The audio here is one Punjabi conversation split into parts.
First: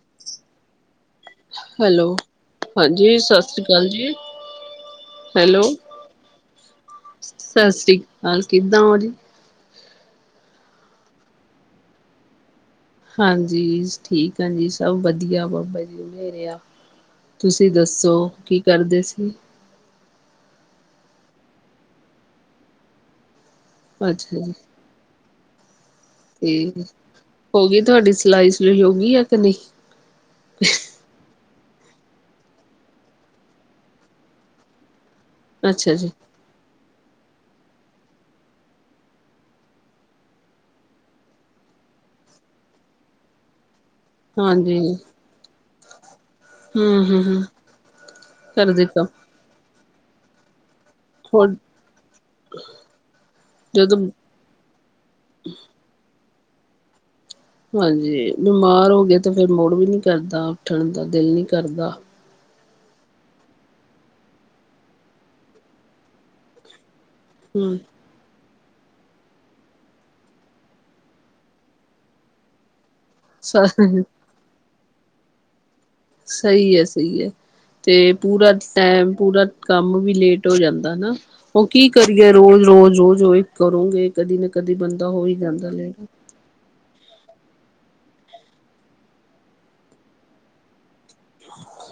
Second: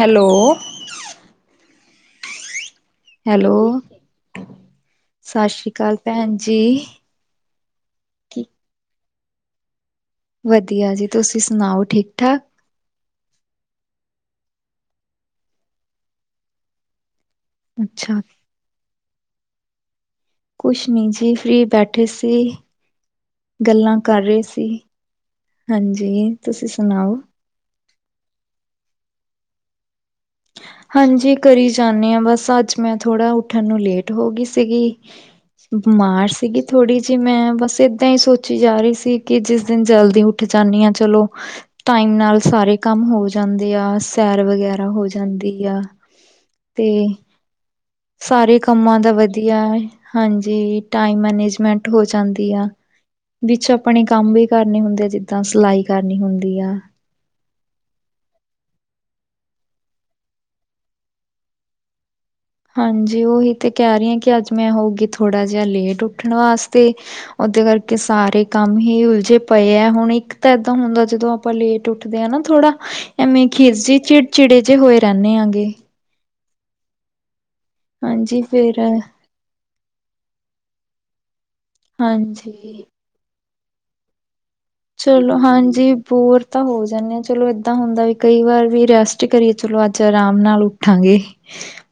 ਹੈਲੋ। ਹੈਲੋ। ਹਾਂਜੀ, ਸਤਿ ਹੈਲੋ ਸ੍ਰੀ ਅਕਾਲ ਜੀ। ਸਤਿ ਹੈਲੋ, ਸ਼੍ਰੀ ਅਕਾਲ ਭੈਣ ਜੀ। ਸਤਿ ਸ੍ਰੀ ਅਕਾਲ, ਕਿਦਾਂ ਹੋ ਜੀ? ਵਧੀਆ ਜੀ, ਤੁਸੀਂ ਸੁਣਾਓ ਠੀਕ- ਠਾਕ। ਹਾਂਜੀ, ਠੀਕ ਆ ਜੀ। ਸਭ ਵਧੀਆ ਬਾਬਾ ਜੀ ਉੇਰੇ ਆ। ਤੁਸੀਂ ਅੱਛਾ ਦੱਸੋ, ਕੀ ਕਰਦੇ ਸੀ? ਕੁਛ ਨੀ ਜੀ, ਫ੍ਰਰੀ ਬੈਠੇ ਸੀ ਗੱਲਾਂ ਕਰ ਅੱਛਾ ਰਹੇ ਜੀ ਸੀ। ਹਾਂਜੀ, ਤੁਸੀਂ ਤੇ ਸੁਣਾਓ? ਹੋ ਗਈ ਤੁਹਾਡੀ ਸਿਲਾਈ- ਸੁਲਾਈ ਹੋ ਗਈ ਆ, ਕਿ ਨਹੀਂ। ਹਾਂਜੀ, ਕਰੀ ਜਾਂਦੇ ਹਾਂ ਬਸ। ਅੱਜ ਮੈਂ ਥੋੜਾ ਉੱਠਣ ਨੂੰ, ਲੇਟ ਹੋ ਗਈ ਸੀਗੀ। ਅੱਛਾ ਜੀ ਬਿਮਾਰ ਸੀਗੀ। ਥੋੜੀ ਜਿਹੀ ਮੈਂ, ਬਸ ਏਦਾਂ ਹੀ ਸੋਚੀ ਜਾ ਰਹੀ ਸੀ। ਕਿ ਜਿਸ ਦਿਨ, ਜਲਦੀ ਉੱਠ ਜਾਂਦੀ ਹਾਂ ਚਲੋ। ਟਾਈਮ ਨਾਲ ਸਾਰੇ ਕੰਮ ਹੋ ਜਾਂਦੇ ਆ। ਤੈਰ ਹਾਂਜੀ ਵਗੈਰਾ ਹੋ ਜਾਂਦੀ ਆ। ਤੇ, ਹਮ ਹਮ ਹਮ ਸਾਰੇ ਕਰਦੇ ਕੰਮਾਂ ਕੰਮ ਦਾ ਵਧੀਆ ਹਾਂਜੀ। ਟਾਈਮ ਹੋਰ ਮੈਨੇਜਮੈਂਟ ਹੋ ਜਾਂਦੀ ਆ। ਵਿੱਚ ਜਦੋਂ ਆਪਣੇ ਕੰਮ ਵੀ ਕਰਨੇ ਹੁੰਦੇ ਆ। ਜਿੱਦਾਂ ਸਿਲਾਈ ਕਰਨੀ ਹੁੰਦੀ ਆ। ਹਾਂਜੀ, ਬਿਮਾਰ ਹੋ ਗਏ ਤੇ ਫੇਰ, ਮੁੜ ਵੀ ਨੀ ਕਰਦਾ ਉੱਠਣ ਦਾ, ਦਿਲ ਨੀ ਕਰਦਾ। ਹਾਂਜੀ, ਉਹੀ ਤੇ ਕਹਿ ਰਹੀ ਹਾਂ। ਕਿ ਅੱਜ ਮੈਂ ਹੋਊਗੀ, ਥੋੜਾ ਜਿਹਾ ਲੇਟ ਉੱਠਣ ਵਾਸਤੇ। ਉਹਦੇ ਹਮ ਕਰਕੇ ਸਾਰੇ ਕੰਮ ਹੀ ਉਲਝੇ ਪਏ ਹੈ। ਹੁਣ ਇੱਕ ਤਾਂ ਏਦਾਂ ਹੁੰਦਾ ਜਦੋਂ, ਆਪਾਂ ਲੇਟ ਉੱਠਦੇ ਹਾਂ ਨਾ ਥੋੜਾ। ਐਵੇਂ ਖੀਰ ਸ ਜੀ, ਚਿੜਚਿੜੇ ਜਿਹੇ ਹੋਏ ਰਹਿੰਦੇ ਆਂਗੇ। ਸਹੀ ਹੈ, ਸਹੀ ਹੈ। ਤੇ ਹਾਂਜੀ ਪੂਰਾ ਫੇਰ ਟੈਮ, ਪੂਰਾ ਕੰਮ ਵੀ ਲੇਟ ਹੋ ਜਾਂਦਾ ਹੈਾ। ਉਹ ਕੀ ਕਰੀਏ। ਰੋਜ਼- ਹਾਂਜੀ ਰੋਜ਼, ਰੋਜ਼ਹੀ ਕਰੋਂਗੇ ਕਦੀ, ਨਾ ਕਦੀ ਬੰਦਾ ਹੋ ਹੀ ਚਲੋ ਜਾਂਦਾ ਲੈਣ। ਹਾਂਜੀ ਬੋਰ ਤਾਂ ਹੋ ਜਾਂਦੇ ਆ। ਚਲੋ ਏਦਾਂ ਹੁੰਦਾ ਵੀ ਕਈ ਵਾਰ, ਵੀ ਰੈਸਟ ਕਰੀਏ ਚਲੋ ਅੱਜ ਆਰਾਮ ਨਾਲ ਉੱਠਾਂਗੇ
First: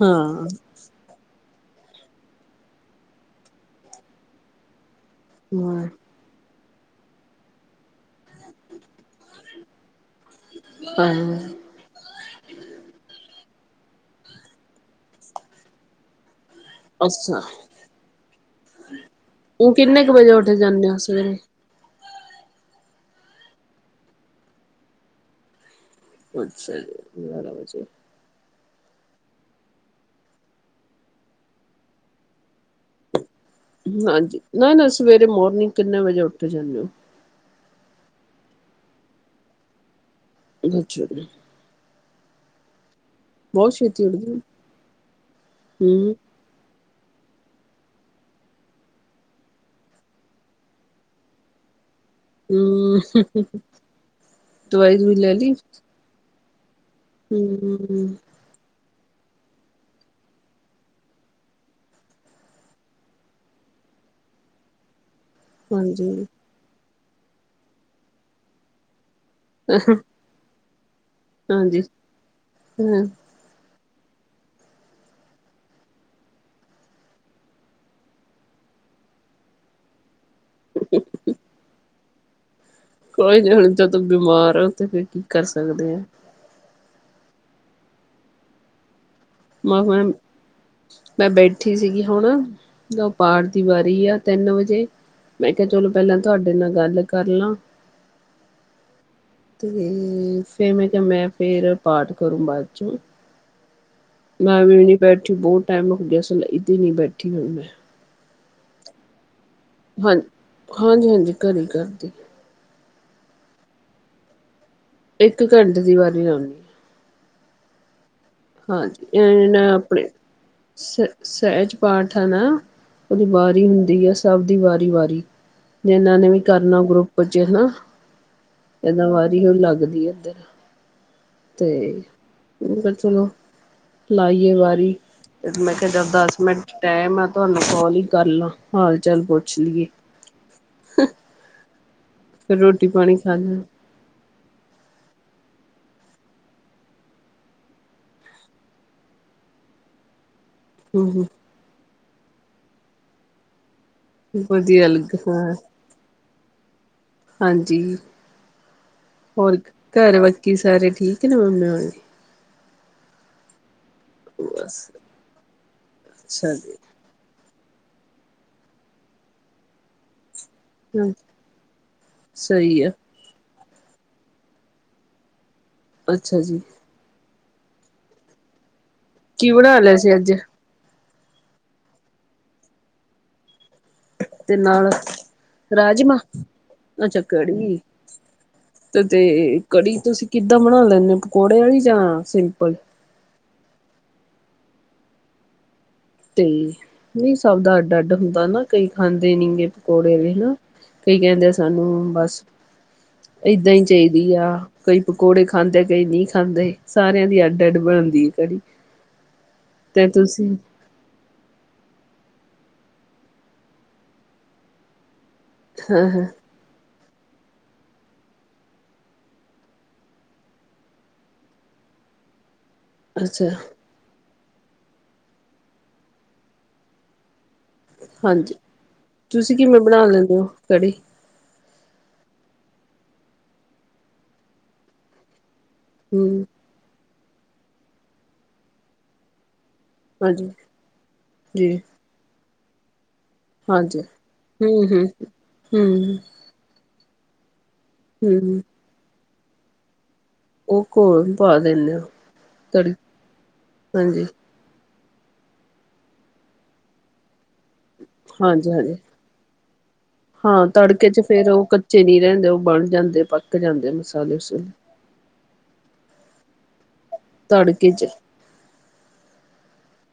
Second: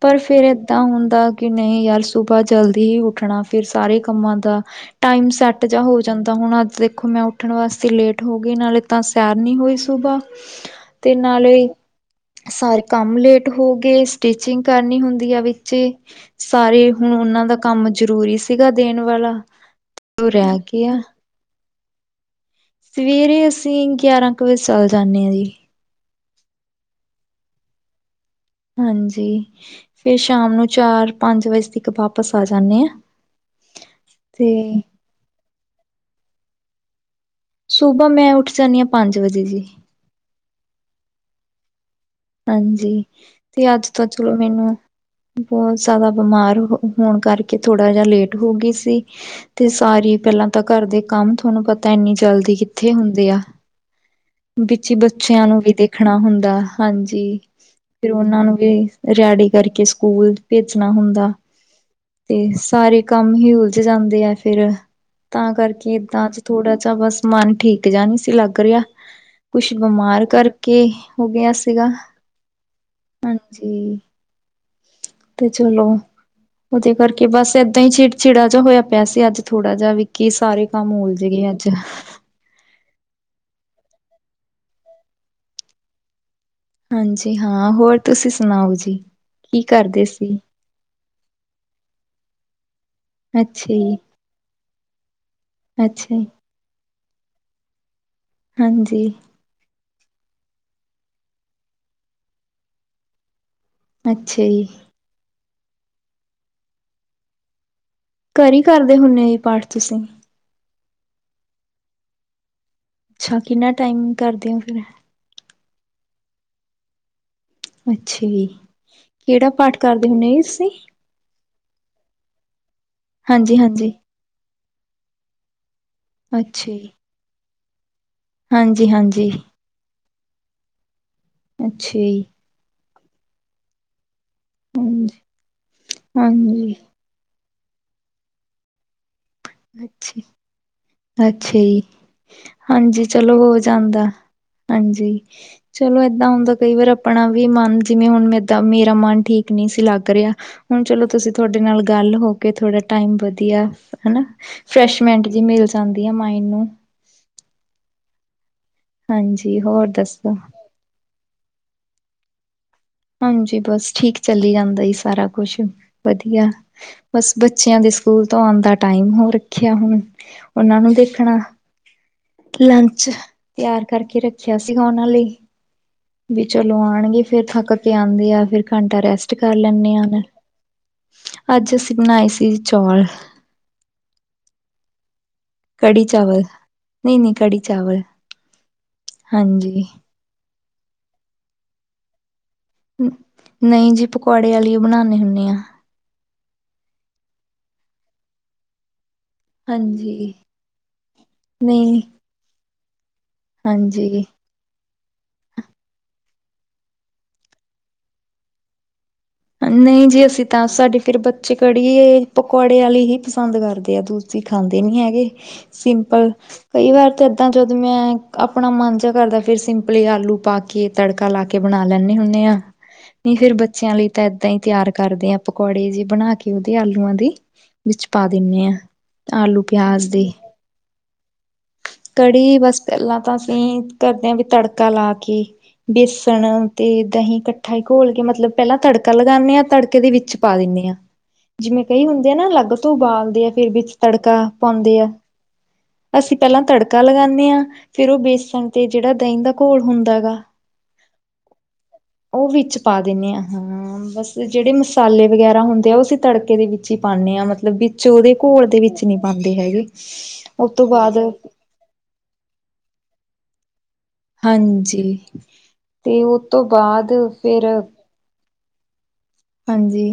ਪਰ ਹਾਂ ਫੇਰ ਤਾਂ ਹੁੰਦਾ ਕਿ ਨਹੀਂ ਯਾਰ, ਸੁਬਾਹ ਜਲਦੀ ਹੀ ਉੱਠਣਾ ਫੇਰ ਸਾਰੇ ਕੰਮਾਂ ਦਾ। ਟਾਈਮ ਸੈੱਟ ਜਿਹਾ ਹਾਂ ਹੋ ਜਾਂਦਾ। ਹੁਣ ਅੱਜ ਦੇਖੋ ਮੈਂ ਉੱ ਉੱਠਣ ਵਾਸਤੇ ਲੇਟ ਹੋ ਗਈ। ਨਾਲੇ ਤਾਂ ਸਿਆਰ ਨਹੀਂ ਹੋਈ, ਸੁਬਾ ਤੇ ਹਾਂ ਨਾਲੇ ਸਾਰੇ ਕੰਮ ਲੇਟ ਹੋ ਗਏ। ਸਟਿਚਿੰਗ ਕਰਨੀ ਹੁੰਦੀ ਆ ਵਿੱਚ। ਸਾਰੇ ਹੁਣ ਅੱਛਾ ਉਹਨਾਂ ਦਾ ਕੰਮ, ਜ਼ਰੂਰੀ ਸੀਗਾ ਦੇਣ ਵਾਲਾ, ਉਹ ਕਿੰਨੇ ਕੁ ਉਹ ਰਹਿ ਵਜੇ ਉੱਠ ਰਿਹਾ ਜਾਂਦੇ ਹੋ ਗਿਆ। ਸਵੇਰੇ ਸਵੇਰੇ ਅਸੀਂ ਗਿਆਰਾਂ ਕੁ ਵਜੇ ਚੱਲ ਜਾਂਦੇ ਹਾਂ ਜੀ। ਅੱਛਾ ਜੀ, ਗਯਾਰਹਾ ਵਜੇ। ਹਾਂਜੀ, ਫੇਰ ਸ਼ਾਮ ਨੂੰ ਚਾਰ, ਪੰਜ ਵਜੇ ਤੱਕ ਵਾਪਸ ਆ ਜਾਂਦੇ ਹਾਂ। ਹਾਂਜੀ, ਨਾ- ਨਾ, ਸਵੇਰੇ ਮੋਰਨਿੰਗ ਕਿੰਨੇ ਵਜੇ ਉੱਠ ਜਾਂਦੇ ਹੋ? ਸੁਬਾ ਮੈਂ ਉੱਠ ਜਾਂਦੀ ਹਾਂ, ਪੰਜ ਵਜੇ ਜੀ। ਅੱਛਾ ਜੀ। ਹਾਂਜੀ, ਤੇ ਬਹੁਤ ਅੱਜ ਛੇਤੀ ਤੋਂ ਉੱਠਦੇ ਚਲੋ ਹੋ ਮੈਨੂੰ, ਬਹੁਤ ਜ਼ਿਆਦਾ ਹੂੰ ਬਿਮਾਰ ਹੋ। ਹੋਣ ਕਰਕੇ ਥੋੜਾ ਜਿਹਾ, ਲੇਟ ਹੋ ਗਈ ਸੀ। ਤੇ ਸਾਰੀ ਪਹਿਲਾਂ ਤਾਂ, ਘਰ ਦੇ ਕੰਮ ਤੁਹਾਨੂੰ ਪਤਾ ਇੰਨੀ ਜਲਦੀ ਕਿੱਥੇ ਹੂੰ ਹੁੰਦੇ ਆ। ਵਿੱਚ ਦਵਾਈ ਦਵੂਈ ਲੈ ਬੱਚਿਆਂ ਲਈ ਨੂੰ ਵੀ ਦੇਖਣਾ ਹੁੰਦਾ ਹਾਂਜੀ। ਜੀ ਹੂੰ ਫੇਰ ਉਹਨਾਂ ਨੂੰ ਵੀ, ਰਿਹਾੜੀ ਕਰਕੇ ਸਕੂਲ ਭੇਜਣਾ ਹੁੰਦਾ। ਤੇ ਸਾਰੇ ਕੰਮ ਹੀ, ਉਲਝ ਜਾਂਦੇ ਆ ਫੇਰ। ਤਾਂ ਕਰਕੇ ਹਾਂਜੀ ਏਦਾਂ ਚ ਥੋੜਾ ਜਿਹਾ, ਬਸ ਮਨ ਠੀਕ ਜਾਹਾ ਨਹੀਂ, ਸੀ ਲੱਗ ਰਿਹਾ। ਕੁਛ ਬਿਮਾਰ ਕਰਕੇ, ਹੋ ਗਿਆ ਹਾਂਜੀ ਸੀਗਾ ਹੂ ਹਾਂਜੀ ਤੇ ਚਲੋ ਉਹਦੇ ਕਰਕੇ ਬਸ ਏਦਾਂ ਹੀ ਚਿੜ ਚਿੜਾ ਜਿਹਾ ਹੋਇਆ ਪਿਆ ਸੀ, ਅੱਜ ਥੋੜਾ ਜਿਹਾ ਵੀ ਕੀ ਸਾਰੇ ਕੰਮ ਉਲਝ ਗਏ ਅੱਜ। ਕੋਈ ਨੀ, ਹੁਣ ਜਦੋਂ ਬਿਮਾਰ ਹੋ ਤੇ ਫਿਰ ਕੀ ਕਰ ਸਕਦੇ ਆ। ਹਾਂਜੀ ਹਾਂ, ਹੋਰ ਤੁਸੀਂ ਸੁਣਾਓ ਜੀ, ਕੀ ਮ ਕਰਦੇ ਸੀ। ਮੈਂ ਬੈਠੀ ਸੀਗੀ ਹੁਣ, ਪਾਠ ਦੀ ਅੱਛਾ ਜੀ ਵਾਰੀ ਆ, ਤਿੰਨ ਵਜੇ। ਮੈਂ ਕਿਹਾ, ਚਲੋ ਅੱਛਾ ਪਹਿਲਾਂ ਜੀ ਤੁਹਾਡੇ ਨਾਲ ਗੱਲ ਕਰ ਲਾਂ। ਹਾਂਜੀ ਤੇ ਫੇਰ, ਮੈਂ ਕਿਹਾ ਮੈਂ ਫੇਰ ਪਾਠ ਕਰੂੰ, ਬਾਅਦ ਚੋਂ। ਅੱਛਾ ਜੀ ਮੈਂ ਵੀ ਨੀ ਬੈਠੀ, ਬਹੁਤ ਟਾਈਮ ਹੋ ਗਿਆ, ਸਿਲਾਈ ਤੇ ਨੀ ਬੈਠੀ, ਹੁਣ ਮੈਂ ਘਰ ਹੀ ਕਰਦੇ ਹੁੰਦੇ, ਇਹ ਪਾਠ ਤੁਸੀਂ ਹਾਂ ਹਾਂਜੀ ਹਾਂਜੀ ਘਰੇ ਹੀ ਕਰਦੀ ਅੱਛਾ, ਕਿੰਨਾ ਟਾਈਮ ਕਰਦੇ ਹੋ ਫਿਰ ਐ ਇੱਕ ਘੰਟੇ ਦੀ ਵਾਰੀ ਆਉਦੀ। ਅੱਛਾ ਜੀ ਹਾਂਜੀ ਇਹਨਾ ਕਿਹੜਾ ਨੇ ਪਾਠ ਆਪਣੇ ਕਰਦੇ ਹੁੰਨੇ ਜੀ ਤੁਸੀਂ ਸਿਰ ਸਹਿਜ ਪਾਠ ਹੈ ਨਾ, ਉਹਦੀ ਹਾਂਜੀ ਵਾਰੀ ਹਾਂਜੀ ਹੁੰਦੀ ਆ, ਸਭ ਦੀ ਵਾਰੀ ਵਾਰੀ। ਜਿੰਨਾਨੇ ਨੇ ਵੀ ਅੱਛਾ ਕਰਨਾ, ਜੀ ਗਰੁੱਪ ਚ ਨਾ, ਦਾ ਹਾਂਜੀ-ਹਾਂਜੀ, ਵਾਰੀ ਉਹ ਲੱਗਦੀ ਇਧਰ। ਤੇ ਅੱਛਾ ਜੀ, ਫਿਰ ਗੱਲ ਸੁਣੋ ਲਾਈ ਏ ਵਾਰੀ, ਹਾਂਜੀ, ਮੈਂ ਕਿਹਾਚਲ ਦਸ ਮਿੰਟ, ਹਾਂਜੀ। ਟਾਈਮ ਆ ਤੁਹਾਨੂੰ ਕਾਲ ਹੀ ਕਰ ਲਾ, ਹਾਲ ਚਾਲ ਪੂ ਅੱਛਾ ਜੀ, ਫਿਰ ਰੋਟੀ ਹਾਂਜੀ ਪਾਣੀ ਖਾ ਚਲੋ ਲ ਹੋ ਜਾਂਦਾ ਹਾਂਜੀ ਚਲੋ ਏਦਾਂ ਹੁੰਦਾ ਕਈ ਵਾਰ ਆਪਣਾ ਵੀ ਮਨ, ਜਿਵੇਂ ਹੁਣ ਮਦਾਂ ਮੇਰਾ ਮਨ ਠੀਕ ਨਹੀਂ ਸੀ ਲੱਗ ਰਿਹਾ। ਹੁਣ ਚਲੋ ਹਮ ਤੁਸੀਂ ਤੁਹਾਡੇ ਨਾਲ ਗੱਲ ਹੋ ਕੇ, ਥੋੜ੍ਹਾ ਟਾਈਮ ਵਧੀਆ ਹੈਨਾ। ਹਮ ਵਧੀਆ ਲੱਗ ਫਰੈਸ਼ਮੈਂਟ ਜੀ ਹਾਂ ਮਿਲ ਜਾਂਦੀ ਐ, ਮਾਇੰਡ ਨੂੰ। ਹਾਂਜੀ, ਹੋਰ ਹਾਂਜੀ ਘਰ ਦੱਸੋ? ਬਾਕੀ ਸਾਰੇ ਠੀਕ ਨਾ, ਮੰਮੇ ਵਾਲੇ। ਹਾਂਜੀ, ਬਸ ਠੀਕ ਚੱਲ ਜਾਂਦਾ ਬਸ ਸਾਰਾ ਕੁਛ, ਵਧੀਆ ਅੱਛਾ ਜੀ ਬਸ ਬੱਚਿਆਂ ਦੇ ਸਕੂਲ ਤੋਂ ਆਉਂ ਦਾ ਟਾਈਮ ਹੋ ਰੱਖਿਆ, ਹੁਣ ਉਹਨਾਂ ਨੂੰ ਦੇਖਣਾ। ਸਹੀ ਆ ਲੰਚ ਤਿਆਰ ਕਰਕੇ ਰੱਖਿਆ ਸੀ ਉਹਨਾਂ ਲਈ, ਅੱਛਾ ਵੀ ਜੀ ਚਲੋ ਆਉਣਗੇ। ਫਿਰ ਥੱਕ ਕੇ ਆਉਂਦੇ ਆ, ਫਿਰ ਘੰਟਾ ਰੈਸਟ ਕੀ ਕਰ ਬਣਾ ਲੈਂਨੀ ਲਿਆ ਆ ਸੀ ਮੈਂ। ਅੱਜ ਅੱਜ ਅਸੀਂ ਬਣਾਏ ਸੀ, ਚੌਲ ਤੇ ਨਾਲ ਕੜੀ ਰਾਜਮਾਂ, ਚਾਵਲ ਅੱਛਾ ਨਈ-ਨਈ ਕੜੀ, ਚਾਵਲ ਤੇ ਤੇ ਹਾਂਜੀ। ਕੜੀ ਤੁਸੀ ਕਿੱਦਾਂ ਬਣਾ ਲੈਂਨੇ ਔ, ਪਕੌੜੇ ਵਾਲੀ ਜਾਂ ਸਿੰਪਲ ਨਹੀਂ ਜੀ, ਪਕੌੜੇ ਵਾਲੀ ਹੀ ਬਣਾਉਂਨੇ ਹੁੰਨੇ ਹਾਂ ਤੇ, ਨਹੀਂ ਸਭ ਦਾ ਅੱਡ ਅੱਡ ਹੁੰਦਾ ਨਾ ਕਈ ਖਾਂਦੇ ਨੀਗੇ ਪਕੌੜੇ ਹਾਂਜੀ ਹ ਨਾ, ਕਈ ਕਹਿੰਦੇ ਨਈ ਸਾਨੂੰ ਬਸ ਏਦਾਂ ਹੀ ਹਾਂਜੀ। ਚਾਹੀਦੀ ਆ ਕਈ ਪਕੌੜੇ ਖਾਂਦੇ, ਕਈ ਨਹੀਂ ਖਾਂਦੇ, ਸਾਰਿਆਂ ਦੀ ਅੱਡ ਅੱਡ ਬਣਦੀ ਹੈ ਕੜੀ। ਨਹੀਂ ਤੇ ਜੀ, ਅਸੀਂ ਤੁਸੀਂ ਤਾਂ ਸਾਡੇ ਫਿਰ ਬੱਚੇ ਕੜੀ ਏ ਪਕੌੜੇ ਵਾਲੇ ਹੀ ਪਸੰਦ ਕਰਦੇ ਆ, ਦੂਸਰੀ ਖਾਂਦੇ ਨੀ ਹੈਗੇ। ਹਾਂ ਹਾਂ ਸਿੰਪਲ ਕਈ ਵਾਰ ਤਾਂ ਇੱਦਾਂ, ਜਦੋਂ ਮੈਂ ਆਪਣਾ ਮਨ ਜਿਹਾ ਕਰਦਾ, ਫਿਰ ਸਿੰਪਲੀ ਆਲੂ ਪਾ ਕੇ ਤੜਕਾ ਲਾ ਕੇ ਬਣਾ ਲੈਂਨੇ ਹੁੰਨੇ ਆਂ, ਨਹੀਂ ਅੱਛਾ ਫੇਰ ਬੱਚਿਆਂ ਲਈ ਤਾਂ ਏਦਾਂ ਹੀ ਤਿਆਰ ਕਰਦੇ ਹਾਂ, ਪਕੌੜੇ ਜਿ ਬਣਾ ਕੇ ਉਹਦੇ ਆਲੂਆਂ ਦੀ। ਵਿੱਚ ਪਾ ਹਾਂਜੀ ਦਿੰਨੇ ਆਂ, ਤੁਸੀਂ ਆਲੂ ਕਿਵੇਂ ਬਣਾ ਪਿਆਜ ਦੇ। ਲੈਂਦੇ ਹੋ ਕੜੀ ਕੜੀ ਬਸ ਪਹਿਲਾਂ ਤਾਂ ਅਸੀਂ ਕਰਦੇ ਹਾਂ ਵੀ ਤੜਕਾ ਲਾ ਕੇ। ਹਮ ਬੇਸਣ ਤੇ ਦਾਂਹੀ ਇਕੱਠਾ ਘੋਲ ਕੇ ਮਤਲਬ ਪਹਿਲਾਂ ਤੜਕਾ ਲਗਾਉਂਦੇ ਹਾਂ ਤੜਕਾ ਦੇ ਵਿੱਚ ਹਾਂਜੀ ਪਾ ਦਿੰਦੇ ਹਾਂ ਜੀ ਜਿਵੇਂ ਕਈ ਹੁੰਦੇ ਆ ਨਾ ਅੱਗ ਤੋਂ ਉਬਾਲਦੇ ਆ ਨਾ। ਫਿਰ ਵਿੱਚ ਹਾਂਜੀ ਤੜਕਾ ਹੂੰ ਪਾਉਂਦੇ ਹੂੰ ਆ ਹੂੰ ਅਸੀਂ। ਪਹਿਲਾਂ ਤੜਕਾ ਲਗਾਉਂਦੇ ਹਾਂ ਫੇਰ ਉਹ ਹੂੰ ਬੇਸਣ ਤੇ ਜਿਹੜਾ ਦਹੀਂ ਦਾ ਘੋਲ ਹੁੰਦਾ ਗਾ ਉਹ ਘੋਲ ਪਾ ਦਿੰਦੇ ਆ ਉਹ ਵਿੱਚ ਤੜ ਪਾ ਦਿਨੇ ਆ ਹਾਂ। ਹਾਂਜੀ ਬਸ ਜਿਹੜੇ ਮਸਾਲੇ ਵਗੈਰਾ ਹੁੰਦੇ ਆ ਉਹ ਅਸੀਂ ਤੜਕੇ ਦੇ ਵਿੱਚ ਹੀ ਪਾਦੇ ਹਾਂ ਮਤਲਬ ਕਿ। ਵਿੱਚ ਉਹਦੇ ਘੋਲ ਹਾਂਜੀ ਦੇ ਹਾਂਜੀ ਵਿੱਚ ਨੀ ਪਾਉਂਦੇ ਹੈਗੇ ਉਸ ਤੋਂ ਬਾਅਦ। ਵਿੱਚ ਨਹੀਂ ਰਹਿੰਦੇ ਉਹ ਬਣ ਜਾਂਦੇ ਪੱਕ ਜਾਂਦੇ। ਮਸਾਲੇ ਮਸੂਲੇ ਹਾਂਜੀ ਤੇ ਉਸ ਤੋਂ ਬਾਅਦ। ਫਿਰ ਤੜਕੇ ਚ। ਹਾਂਜੀ,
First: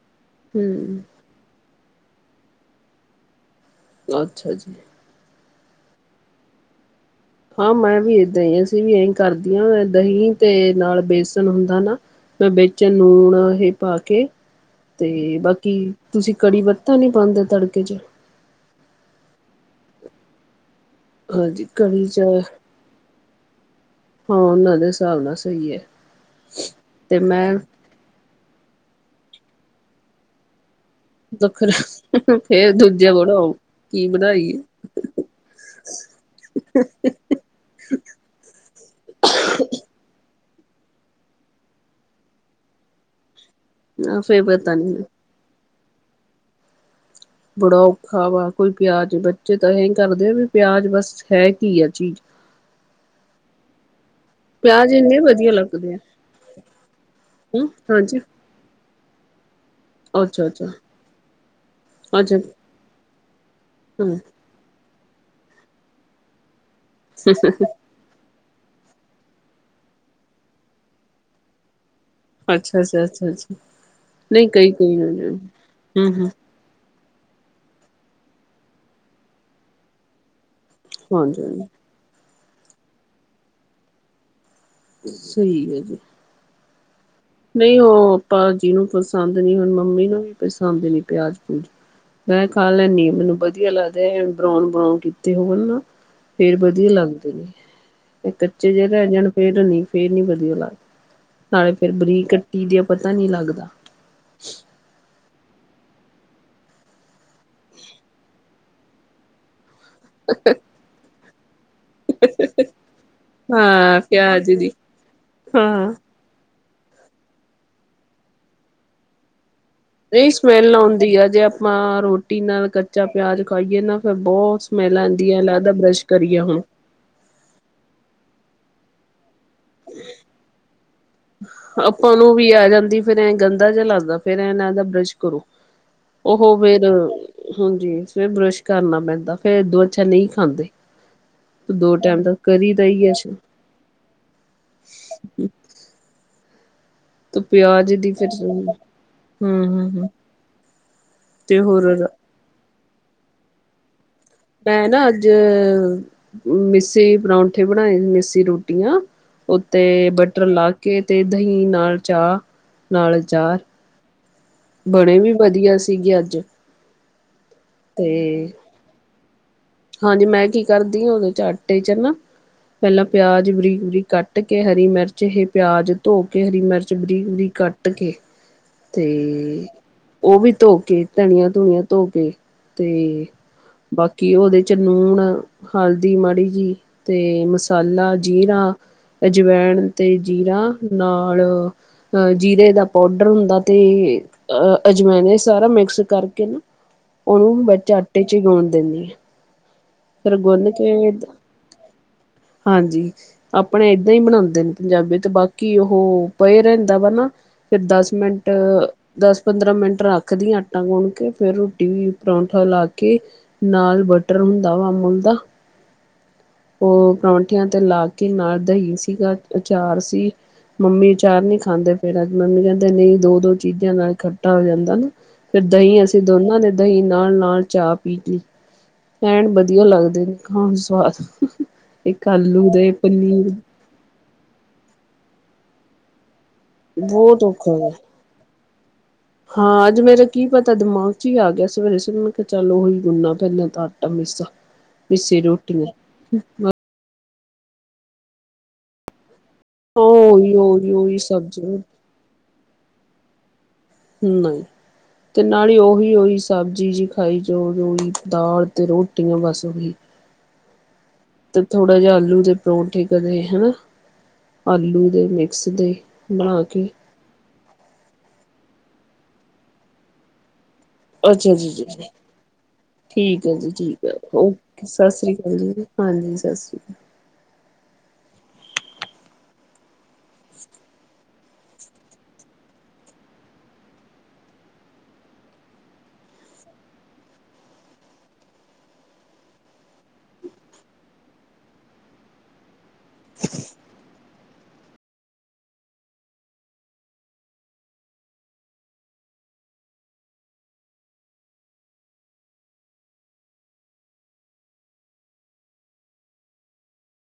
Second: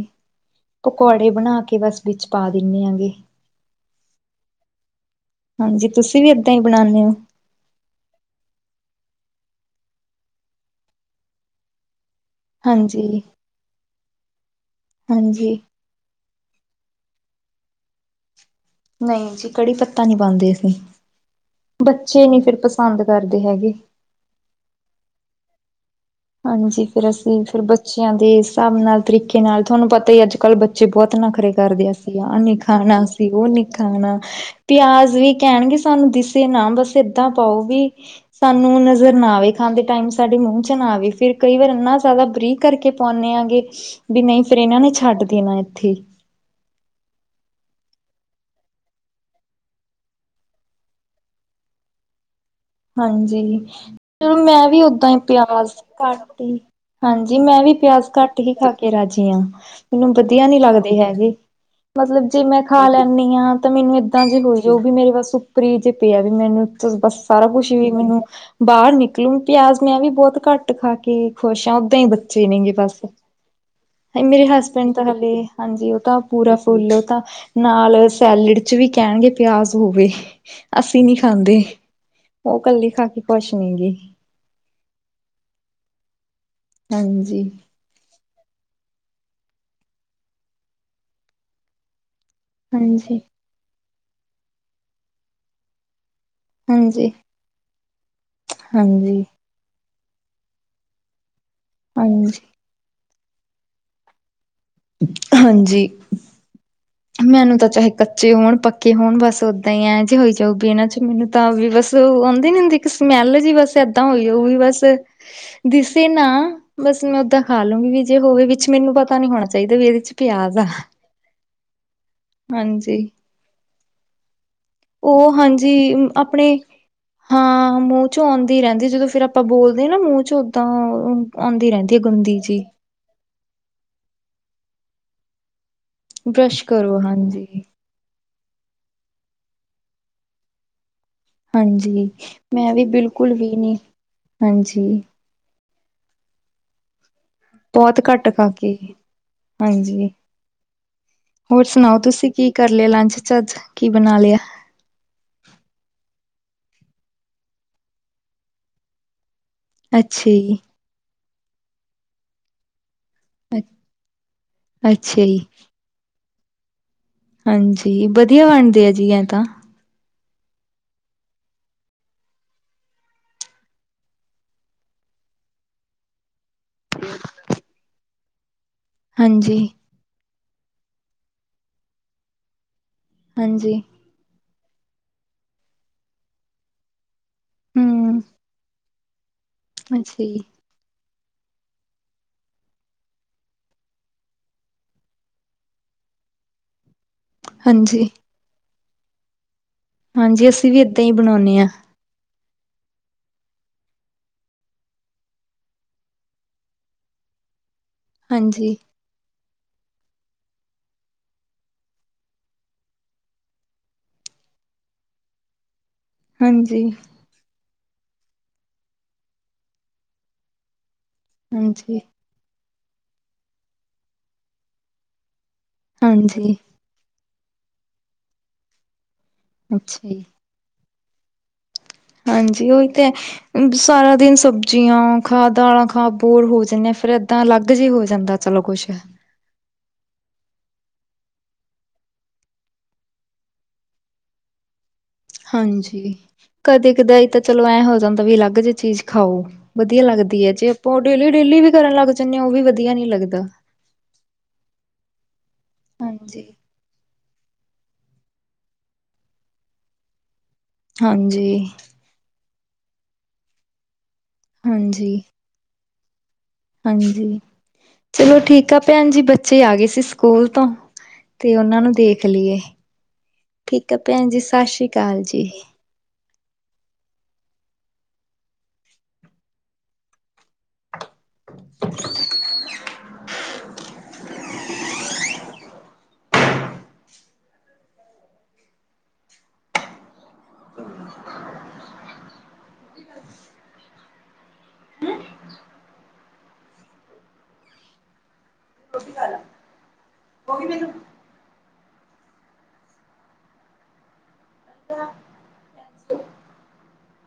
ਹੂੰ ਪਕੌੜੇ ਬਣਾ ਕੇ ਬਸ ਵਿੱਚ ਪਾ ਦਿੰਦੇ ਹੈਗੇ। ਅੱਛਾ ਜੀ। ਹਾਂਜੀ, ਤੁਸੀਂ ਵੀ ਇਦਾਂ ਹੀ ਬਣਾਉਂਦੇ ਹੋ? ਹਾਂ ਮੈਂ ਵੀ ਏਦਾਂ ਈ ਅਸੀਂ ਵੀ ਇਹੀ ਕਰਦੀਆ ਦਹੀਂ ਤੇ ਨਾਲ ਬੇਸਣ ਹੁੰਦਾ ਨਾ। ਵਿੱਚ ਹਾਂਜੀ ਲੂਣ ਇਹ ਪਾ ਕੇ ਅਤੇ ਹਾਂਜੀ ਬਾਕੀ। ਤੁਸੀਂ ਕੜੀ ਪੱਤਾ ਨਹੀਂ ਪਾਉਂਦੇ ਤੜਕੇ ਚ। ਨਹੀਂ ਜੀ ਕੜੀ ਪੱਤਾ ਨਹੀਂ ਪਾਉਦੇ ਅਸੀਂ ਹਾਂਜੀ ਕੜੀ ਚ ਬੱਚੇ ਨਹੀਂ ਫਿਰ ਪਸੰਦ ਕਰਦੇ ਹੈਗੇ। ਹਾਂ ਉਹਨਾਂ ਦੇ ਹਿਸਾਬ ਨਾਲ ਸਹੀ ਹੈ। ਹਾਂਜੀ ਫੇਰ ਤੇ ਅਸੀਂ ਮੈਂ ਫਿਰ ਬੱਚਿਆਂ ਦੇ ਹਿਸਾਬ ਨਾਲ ਤਰੀਕੇ ਨਾਲ ਤੁਹਾਨੂੰ ਪਤਾ ਹੀ ਅੱਜ ਕੱਲ੍ਹ ਬੱਚੇ ਬਹੁਤ ਬਹੁਤ ਨਖਰੇ ਕਰਦੇ ਅਸੀ ਵੱਖਰਾ ਆਹ ਨੀ ਫੇਰ ਖਾਣਾ ਦੂਜੇ ਸੀ ਉਹ ਬਣਾਓ ਨੀ ਕੀ ਖਾਣਾ। ਬਣਾਈਏ ਪਿਆਜ ਵੀ ਕਹਿਣਗੇ ਸਾਨੂੰ ਦਿਸੇ ਨਾ ਬਸ ਏਦਾਂ ਪਾਓ ਵੀ ਸਾਨੂੰ ਨਜ਼ਰ ਨਾ ਆਵੇ ਖਾਂਦੇ ਟਾਈਮ ਸਾਡੇ ਮੂੰਹ ਚ ਨਾ ਆਵੇ। ਫਿਰ ਕਈ ਵਾਰ ਇੰਨਾ ਜ਼ਿਆਦਾ ਬਰੀਕ ਕਰਕੇ ਪਾਉਂਦੇ ਆ ਗੇ ਆ ਵੀ ਨਹੀਂ ਫੇਰ ਪਤਾ ਇਹਨਾਂ ਨੇ ਨੀ ਛੱਡ ਦੇਣਾ ਇੱਥੇ। ਬੜਾ ਔਖਾ ਵਾ ਕੋਈ ਪਿਆਜ ਬੱਚੇ ਤਾਂ ਐ ਕਰਦੇ ਆ ਵੀ ਪਿਆਜ ਬਸ। ਹੈ ਕੀ ਆ ਚੀਜ਼। ਹਾਂਜੀ ਚਲੋ ਮੈਂ ਵੀ ਪਿਆਜ ਓਦਾਂ ਹੀ ਇੰਨੇ ਵਧੀਆ ਪਿਆਜ ਲੱਗਦੇ ਆ ਘੱਟ ਹਾਂਜੀ ਮੈਂ ਹੂੰ ਵੀ ਪਿਆਜ ਹਾਂਜੀ ਘੱਟ। ਹੀ ਖਾ ਕੇ ਰਾਜੀ ਹਾਂ ਮੈਨੂੰ ਅੱਛਾ ਵਧੀਆ ਨੀ ਅੱਛਾ ਲੱਗਦੇ ਹੈਗੇ ਮਤਲਬ ਅੱਛਾ ਜੇ ਮੈਂ। ਖਾ ਲੈਂਦੀ ਹਾਂ ਤਾਂ ਮੈਨੂੰ ਹੂੰ ਏਦਾਂ ਜੇ ਹੋਈ ਉਹ ਵੀ ਮੇਰੇ ਬਸ ਉੱਪਰ ਹੀ ਜੇ ਪਿਆ ਵੀ ਮੈਨੂੰ ਬ ਸਾਰਾ ਕੁਛ ਵੀ ਮੈਨੂੰ ਬਾਹਰ ਨਿਕਲੂ ਪਿਆਜ ਮੈਂ ਵੀ ਬਹੁਤ ਘੱਟ ਖਾ ਕੇ ਖੁਸ਼ ਆ ਓਦਾਂ ਹੀ ਬੱਚੇ। ਅੱਛਾ ਅੱਛਾ ਬਸ ਅੱਛਾ ਅੱਛਾ ਮੇਰੇ ਨਹੀਂ ਕਈ ਹਸਬੈਂਡ ਕਈ ਤਾਂ ਹਾਲੇ ਹੂੰ ਹਾਂਜੀ ਉਹ ਤਾਂ ਹੂੰ ਪੂਰਾ। ਫੁੱਲੋ ਤਾਂ ਨਾਲ ਸੈਲਡ ਚ ਵੀ ਕਹਿਣਗੇ ਪਿਆਜ ਹੋਵੇ। ਅਸੀਂ ਨਹੀਂ ਹਾਂਜੀ ਖਾਂਦੇ ਹਾਂਜੀ ਉਹ ਕੱਲੇ ਖਾ ਕੇ ਖ਼ੁਸ਼ ਨਹੀਂ ਗ। ਸਹੀ ਹੈ ਜੀ। ਹਾਂਜੀ। ਨਹੀਂ ਉਹ ਭਾਜੀ ਨੂੰ ਪਸੰਦ ਨਹੀਂ ਹੁਣ ਮੰਮੀ ਨੂੰ ਵੀ ਪਸੰਦ ਨੀ ਪਿਆਜ ਪਿਊਜ਼। ਮੈਂ ਖਾ ਲੈਂਦੀ ਆਾ ਹਾਂਜੀ, ਮੈਨੂੰ ਵਧੀਆ ਲੱਗਦੇ ਆ ਬਰਾਉਣ ਬਰਾਉਨ ਕੀਤੇ ਹੋਣ ਨਾ। ਫੇਰ ਵਧੀਆ ਹਾਂਜੀ, ਲੱਗਦੇ ਨੇ ਤੇ ਕੱਚੇ ਜਿਹੇ ਤੇ। ਹਾਂਜੀ, ਫਿਰ ਨ ਫੇਰ ਨੀ ਵਧੀਆ ਲੱਗਦਾ ਨਾਲੇ ਫੇਰ ਬਰੀਕ ਹਾਂਜੀ, ਕੱਟੀ ਦੇ ਪਤਾ ਨੀ ਲੱਗਦਾ। ਹਾਂਜੀ ਮੈਨੂੰ ਤਾਂ ਚਾਹੇ ਕੱਚੇ ਹੋਣ ਪ। ਕਿ ਹੁਣ ਬਸ ਓਦਾਂ ਹੀ ਐਂ ਜੇ ਹੋਈ ਜਾਊਗੀ ਇਹਨਾਂ ਚ ਮੈਨੂੰ। ਇਦਾਂ ਵੀ ਬਸ ਆਉਂਦੀ ਨੀ ਹੁੰਦੀ ਇੱਕ ਸਮੈਲ ਜਿਹੀ ਬਸ ਹਾਂ ਏਦਾਂ ਹੋਈ ਉਹ ਪਿਆਜ ਵੀ ਦੀ ਬਸ ਹਾਂ ਦਿਸੇ ਨਾ ਬਸ ਮੈਂ ਓਦਾਂ ਖਾ ਲੂੰਗੀ ਵੀ ਜੇ ਹੋਵੇ ਵਿੱਚ ਮੈਨੂੰ ਪਤਾ ਨਹੀਂ ਹੋਣਾ ਚਾਹੀਦਾ ਵੀ ਇਹ ਨਹੀਂ ਸਮੈਲ ਆਉਂਦੀ ਆ ਜੇ ਆਪਾਂ ਰੋਟੀ ਨਾਲ ਕੱਚਾ ਹਾਂਜੀ। ਪਿਆਜ ਖਾਈਏ ਨਾ ਫਿਰ ਬਹੁਤ। ਸਮੈਲ ਲਾਂਉਂਦੀ ਉਹ ਆ ਲਗਦਾ ਬਰਸ਼ ਹਾਂਜੀ ਕਰੀਏ ਆਪਣੇ ਹੁਣ। ਹਾਂ ਮੂੰਹ ਚ ਆਉਂਦੀ ਰਹਿੰਦੀ ਜਦੋਂ ਫੇਰ ਆਪਾਂ ਬੋਲਦੇ ਹਾਂ ਨਾ ਮੂੰਹ ਚ ਓਦਾਂ। ਆਉਂਦੀ ਰਹਿੰਦੀ ਹੈ ਆਪਾਂ ਨੂੰ ਗੰਦੀ ਵੀ ਜੀ। ਆ ਜਾਂਦੀ ਫੇਰ ਐਂ ਗੰਦਾ ਜਿਹਾ ਲਗਦਾ ਫੇਰ ਐ ਲਗਦਾ ਬਰਸ਼ ਕਰੋ। ਉਹੋ ਬਰੱਸ਼ ਫੇਰ ਕਰੋ ਹਾਂਜੀ ਫਿਰ ਬਰਸ਼ ਕਰਨਾ ਪੈਂਦਾ ਫੇਰ ਦੋ ਅੱਛਾ ਨਹੀਂ ਖਾਂਦੇ। ਦੋ ਹਾਂਜੀ ਟਾਈਮ ਦਾ ਮੈਂ ਕਰੀ ਦਾ ਵੀ ਹੀ ਅਛ ਬਿਲਕੁਲ ਵੀ ਨੀ ਹਾਂਜੀ ਤੇ ਪਿਆਜ ਬਹੁਤ ਦੀ ਫਿਰ ਘੱਟ ਖਾਕੇ ਹੂੰ-ਹੂੰ-ਹੂੰ। ਹਾਂਜੀ ਹੋਰ ਸੁਣਾਓ ਤੁਸੀਂ ਕੀ ਕਰ ਲਿਆ ਲੰਚ ਚ ਅੱਜ ਕੀ ਬਣਾ ਲਿਆ ਮੈਂ ਨਾ ਅੱਜ ਮਿਸੇ ਪਰੌਂਠੇ ਬਣਾਏ ਮਿਸੀ ਰੋਟੀਆਂ। ਉਹ ਤੇ ਅੱਛਾ ਬਟਰ ਜੀ। ਲਾ ਕੇ ਤੇ ਦਹੀਂ ਨਾਲ ਚਾਹ ਨਾਲ ਚਾਰ ਬਣੇ ਅੱਛਾ ਵੀ ਜੀ, ਵਧੀਆ ਸੀਗੇ ਅੱਜ ਹਾਂਜੀ ਵਧੀਆ ਤੇ ਬਣਦੇ ਆ ਜੀ ਐ ਤਾਂ ਹਾਂਜੀ ਮੈਂ ਕੀ ਕਰਦੀ ਹਾਂ ਉਹਦੇ ਚ ਆਟੇ ਚ ਨਾ ਪਹਿਲਾਂ ਪਿਆਜ ਵਰੀਕ ਬੁਰੀ ਕੱਟ ਕੇ ਹਰੀ ਮਿਰਚ ਇਹ ਪਿਆਜ ਧੋ ਕੇ ਹਰੀ ਮਿਰਚ ਚ ਬਰੀਕ ਬਰੀ ਕੱਟ ਕੇ ਤੇ ਹਾਂਜੀ। ਉਹ ਵੀ ਧੋ ਕੇ ਧਨੀਆਂ ਧੁਣੀਆਂ ਧੋ ਕੇ ਤੇ ਹਾਂਜੀ ਬਾਕੀ ਉਹਦੇ 'ਚ ਲੂਣ ਹਲਦੀ ਮੜੀ ਜੀ ਅਤੇ ਮਸਾਲਾ ਹੂੰ ਜੀਰਾ ਅਜਵਾਇਣ ਤੇ ਅੱਛਾ ਜੀ, ਜੀਰਾ ਨਾਲ ਜੀਰੇ ਦਾ ਪਾਊਡਰ ਹੁੰਦਾ ਅਤੇ ਅ ਅਜਮਾਇਨ ਸਾਰਾ ਮਿਕਸ ਕਰਕੇ ਨਾ ਉਹਨੂੰ ਬ ਹਾਂਜੀ। ਆਟੇ ਚ ਹੀ ਗਗਾਉਣ ਦਿੰਦੀ ਆ ਫਿਰ ਹਾਂਜੀ ਗੁੰਨ ਅਸੀਂ ਵੀ ਇਏਦਾਂ ਹੀ ਕੇ ਬਣਾਉਂਦੇ ਹਾਂ ਹਾਂਜੀ ਆਪਣੇ ਏਦਾਂ ਹੀ ਬਣਾਉਂਦੇ ਨੇ ਪੰਜਾਬੀ ਤੇ ਬਾਕੀ ਉਹ ਪਏ ਰਹਿੰਦਾ ਵਾ ਨਾ ਫਿਰ ਦਸ ਮੈਂਟ ਹਾਂਜੀ, ਦਸ ਪੰਦਰਾਂ ਮਿੰਟ ਰੱਖਦੀ ਆਟਾ ਗੁਣ ਕੇ ਫੇਰ ਰੋਟੀ ਵੀ ਪਰੌਂਠਾ ਲ ਕੇ ਨਾਲ ਬਟਰ ਹੁੰਦਾ ਵਾ ਅਮੂਲ ਦਾ ਹਾਂਜੀ, ਉਹ ਪਰੌਂਠਿਆਂ ਤੇ ਲਾ ਕੇ ਨਾਲ ਦਹੀਂ ਸੀਗਾ ਅਚਾਰ ਸੀ ਮੰਮੀ ਚਾਰ ਨਹੀਂ ਖਾਂਦੇ ਹਾਂਜੀ। ਫਿਰ ਅੱਜ ਮੰਮੀ ਕਹਿੰਦੇ ਨਹੀਂ ਦੋ ਦੋ ਚੀਜ਼ਾਂ ਨਾਲ ਇਕੱਠਾ ਹੋ ਜਾਂਦਾ ਨਾ ਫਿਰ ਦਹੀਂ ਅਸੀਂ ਹਾਂਜੀ, ਦੋਨਾਂ ਨੇ ਦਹੀਂ ਨਾਲ ਨਾਲ ਚਾਹ ਪੀ ਲਈ ਐਣ ਵਧੀਆ ਅੱਛਾ ਜੀ, ਲੱਗਦੇ ਨੇ ਖਾਣ ਸਵਾਦ ਇੱਕ ਹਾਂਜੀ ਆਲੂ ਉਹੀ ਦੇ ਤਾਂ ਪਨੀਰ ਹੈ ਸਾਰਾ ਦਿਨ ਸਬਜ਼ੀਆਂ ਖਾ ਦਾਲਾਂ ਖਾ ਬੋਰ ਹੋ ਜਾ ਜਿੰਨੇ ਫਿਰ ਏਦਾਂ ਬਹੁਤ ਔਖਾ ਅਲੱਗ ਜਿ ਵਾ ਹੋ ਜਾਂਦਾ ਚਲੋ ਕੁੱਛ ਹਾਂ ਅੱਜ ਮੇਰਾ ਕੀ ਪਤਾ ਦਿਮਾਗ ਚ ਹੀ ਆ ਗਿਆ ਸਵੇਰੇ ਸ ਕਿਹਾ ਚੱਲ ਉਹੀ ਗੁੰਨਾ ਪਹਿਲਾਂ ਤਾਂ ਆਟਾ ਮੇਸਾ?? ਹਾਂਜੀ ਕਦੇ ਕਦਾ ਇਹ ਤਾਂ ਚਲੋ ਐਂ ਹੋ ਜਾਂਦਾ ਵੀ ਅਲੱਗ ਜਿ ਚੀਜ਼ ਖਾਓ ਵਧੀਆ ਲੱਗਦੀ ਹੈ ਉਹੀ ਜੇ ਉਹੀ ਆਪਾਂ ਉਹ ਉਹੀ ਡੇਲੀ ਡੇਲੀ ਸਬਜ਼ੀ ਵੀ ਕਰਨ ਲੱਗ ਉਹ ਵੀ ਵਧੀਆ ਨਹੀਂ ਲੱਗਦਾ ਹਮ ਤੇ ਨਾਲ ਹੀ ਉਹੀ ਉਹੀ ਹਾਂਜੀ ਸਬਜ਼ੀ ਜਿ ਖਾਈ ਜੋ ਜੋਈ ਦਾਲ ਤੇ ਰੋਟੀਆਂ ਬਸ ਉਹੀ ਤੇ ਹਾਂਜੀ ਥੋੜਾ ਜਿਹਾ ਆਲੂ ਦੇ ਪਰੌਂਠੀ ਕਰਦੇ ਹਨਾ ਆਲੂ ਹਾਂਜੀ ਦੇ ਮਿਕਸ ਦੇ ਬਣਾ ਕੇ ਹ ਚਲੋ ਠੀਕ ਆ ਭੈਣ ਜੀ ਬੱਚੇ ਆ ਗਏ ਸੀ ਸਕੂਲ ਤੋਂ ਅੱਛਾ ਤੇ ਉਹਨਾਂ ਜੀ ਨੂੰ ਦੇਖ ਲਈਏ ਠੀਕ ਹੈ ਜੀ ਠੀਕ ਹੈ ਓਕੇ ਸਤਿ ਸ਼੍ਰੀ ਅਕਾਲ ਜੀ ਹਾਂਜੀ ਸਤਿ ਸ਼੍ਰੀ ਅਕਾਲ ਰੋਟੀ ਖਾ ਲਾ ਹੋਗੀ ਮੈਨੂੰ